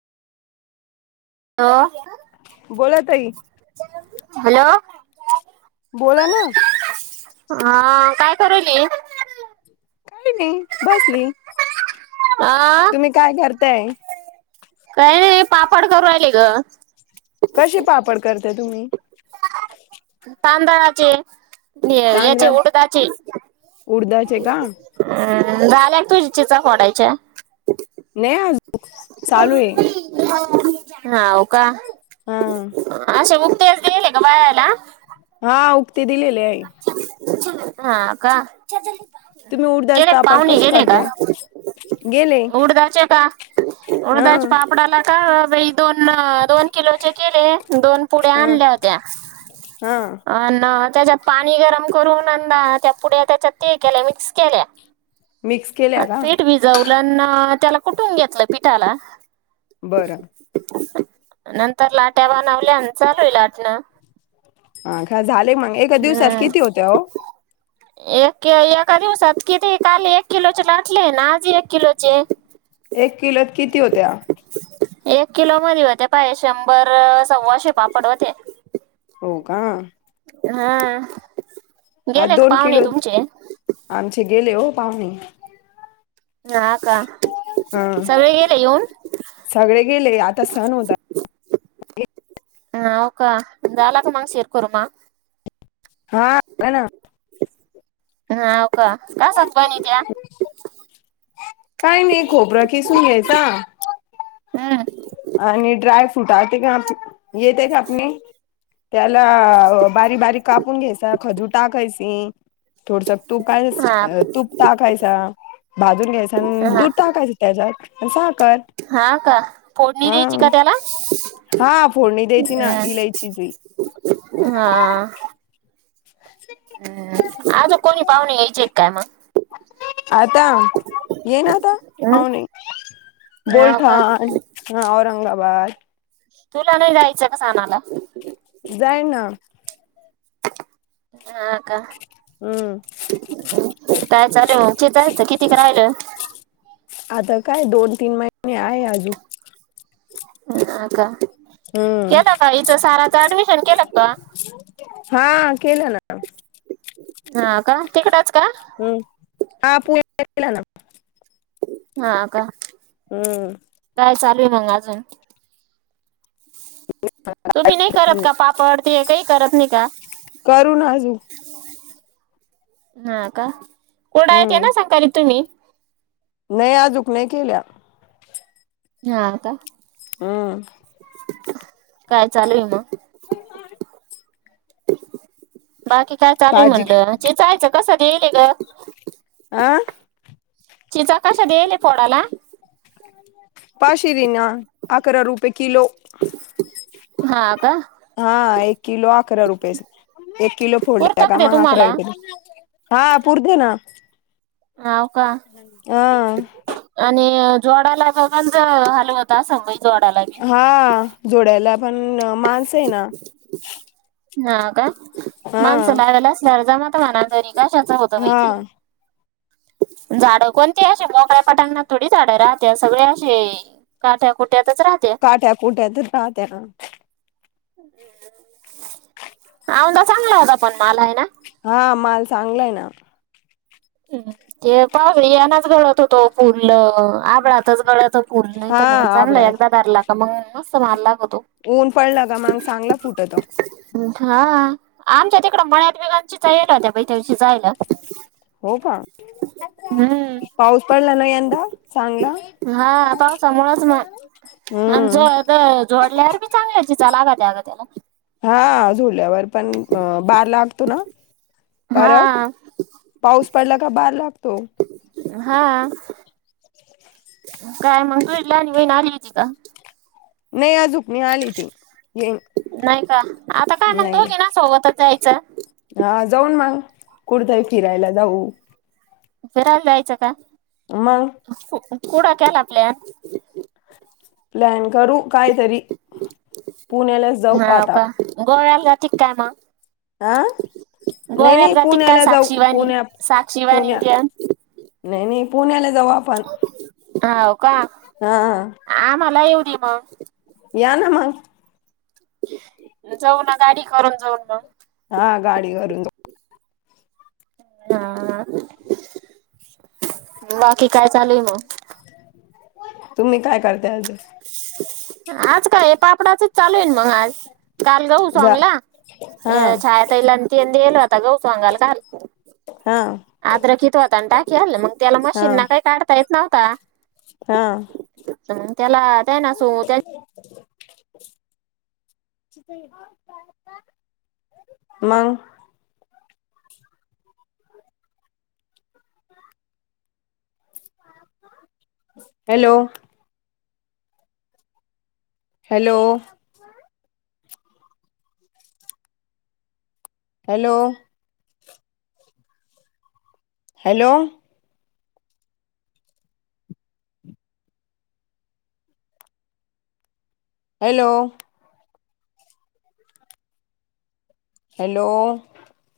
[unintelligible] बोला ताई. हॅलो. बोला ना. हा काय करायली? काय नाही बसली. अ तुम्ही काय करताय? काय नाय, पापड करून राहिले ग. कशे पापड करताय तुम्ही? तांदळाचे याचे तांदळाचे उडदाचे उडदाचे का अ झाल्या तुझ्या चिचा फोडायच्या. नाही अजून चालुये हाव का हा असे उक्तेच दिले का बायाला हा उक्ते दिलेले आहे हाव का तुम्ही उडदाच गेलेत पापड पावणे कसे गेले का. करत्या गेले उडदाचे का हा उडदाच्या पापडाला का बाई दोन दोन किलोचे केले दोन पुड्या हा आणल्या होत्या हा अन् त्याच्यात पाणी गरम करून अंदा त्या पुढ्या त्याच्यात ते केल्या मिक्स केल्या मिक्स केल्या का जवलन ना त्याला कुठून घेतलं पिठाला बरं नंतर लाट्या बनवल्या आणि चालूय लाटणं हा का झाले मग एका दिवसात हम्म. किती होत्या ओ एक एका दिवसात किती काल एक किलोचे लाटले ना आज एक किलोचे एक किलोत किती होत्या एक किलो मध्ये होते पाये शंभर सव्वाशे पापड होते हो का हा हा गेले का दोन पाहुणे किलो तुमचे? आमचे गेले ओ पाहुणे हा का हा सगळे गेले येऊन सगळे गेले आता सण होता हाव का झाला का मग शेव कुरमा हा झाला ना हाव का कसाच बनित्या काय नाही खोबरा कीसून घ्यायचा हा आणि ड्राय फ्रूट आ ते का येते कापने त्याला बारीक कापून घ्यायचा खजूर टाकायची थोडस तूप काय हा तूप ताकायच भाजून घ्यायचा आणि हा दूध टाकायच त्याच्यात साखर हा का फोडणी द्यायची का हा त्याला हा फोडणी द्यायची ना इलायचीची हा [inaudible] हा अजून कोणी पावणे यायचेत का मग आता ये ना आता हम् पाहुणे हो का बुलढाण हा औरंगाबाद तुला नाही जायचं का सनाला जाईन ना हा का हम् काय चाले [unintelligible] जायचं किती क रायलं आता काय दोन तीन महिने आहे अजू हा का? हम्म केलं का? हिचं साराचं ऍडमिशन केलं का त्वा? हा, केलं ना. हा का? तिकडंच का? हम्म. हा पुहे [unintelligible] हा का? हम्म. काय चालू हे मग अजून? तुम्ही नाही करत का पापड, ते, काही करत नाही का? करू ना अजूक हा का? कुठं हाय ते हम्म नाय सांगाले तुम्ही. नाही अजूक नाही केल्या. हा, का? हम्म. काय चालेल मग? बाकी काय चालेल भाजी म्हणलं? चेचायचं कसं केलंय ग? अ चिचा कशा दियेले फोडाला? पाशिरीन ना? अकरा रुपये किलो. हं. हा, एक किलो अकरा रुपये एक किलो फोडले पुरता का? ते मग अकरा तुम्हाला रुपये दे. हा पुरतीय नां. हाव का? हा आणि जोडाला बघलचं अ हलवता सांगय जोडाला बी. हा. जोडायला पण माणसं आहे ना. हा का? हा माणसं लावेला असल्यार जमतं मना तरी. तशाचं होतं बाई हा की. झाडं कोणती अशी मोकळ्या पटांगणात थोडी झाडं राहत्यात, सगळे अशी काट्या कुट्यातच राहतेय. काट्या कुट्यातच राहत्यानं. औंदा चांगला होता, पण माल आहे ना हा माल चांगलाय ना. ते बाभळी यांनाच गळत होतो पुढलं आभाळतच गळला तर फुल नाही हा तर मग चांगलं हाय, आबडात एकदा धरला तर मग मस्त मालदार होतो. ऊन पडलं का मग चांगलं फुटतं. हा आमच्या तिकडं मळ्यात बी [unintelligible] बाई त्यादिवशी जायला. हो का? हम्म पाऊस पडला ना यंदा? चांगला? हा पाऊस चांगलाच हो आणि जो हम्म आता जोडल्यावर मी चांगला चिंचा लागलं त्याला. हा झुल्यावर पण बार लागतो ना? परत हा पाऊस पडला का बार लागतो हा. काय मंग तुझी लहान बहीण आली होती का? नाही आजूक, नाही आली ती. येईन नाही का? नाही. त्या सोबतच जायचं. हा जाऊन मग. कुठं तरी फिरायला जाऊ. फिरायला जायचं का? मंग कुट केला प्लॅन? प्लॅन करू कायतरी पुण्यालाच जाऊ हाव आता. का गोव्याला जाती का काय मंग? हं नाही नाही जाती काय पुण्याला जाऊ साक्षीवाणी? पुण्या साक्षीवाणी पुण्या त्या नाही नाही पुण्याला जाऊ आप. होव का हा आम्हाला येऊ दे मग. या ना मंग. जाऊ ना गाडी करून जाऊ ना. हा गाडीवरून जाऊ. हा बाकी काय चालूय मग? तुम्ही काय करताय आज? आज काय पापडाचच चालू आहे मग आज काल गऊ जा सोंगला. हा छाया ताईला तेन दिल होत गहू चंगायला. हा आद्रकित होता आणि टाकी आणलं मग त्याला हा मशीनना काही काढता येत नव्हता. हा. त्याला त्या ना अस मंग. Hello. Hello. Hello. Hello. Hello. Hello.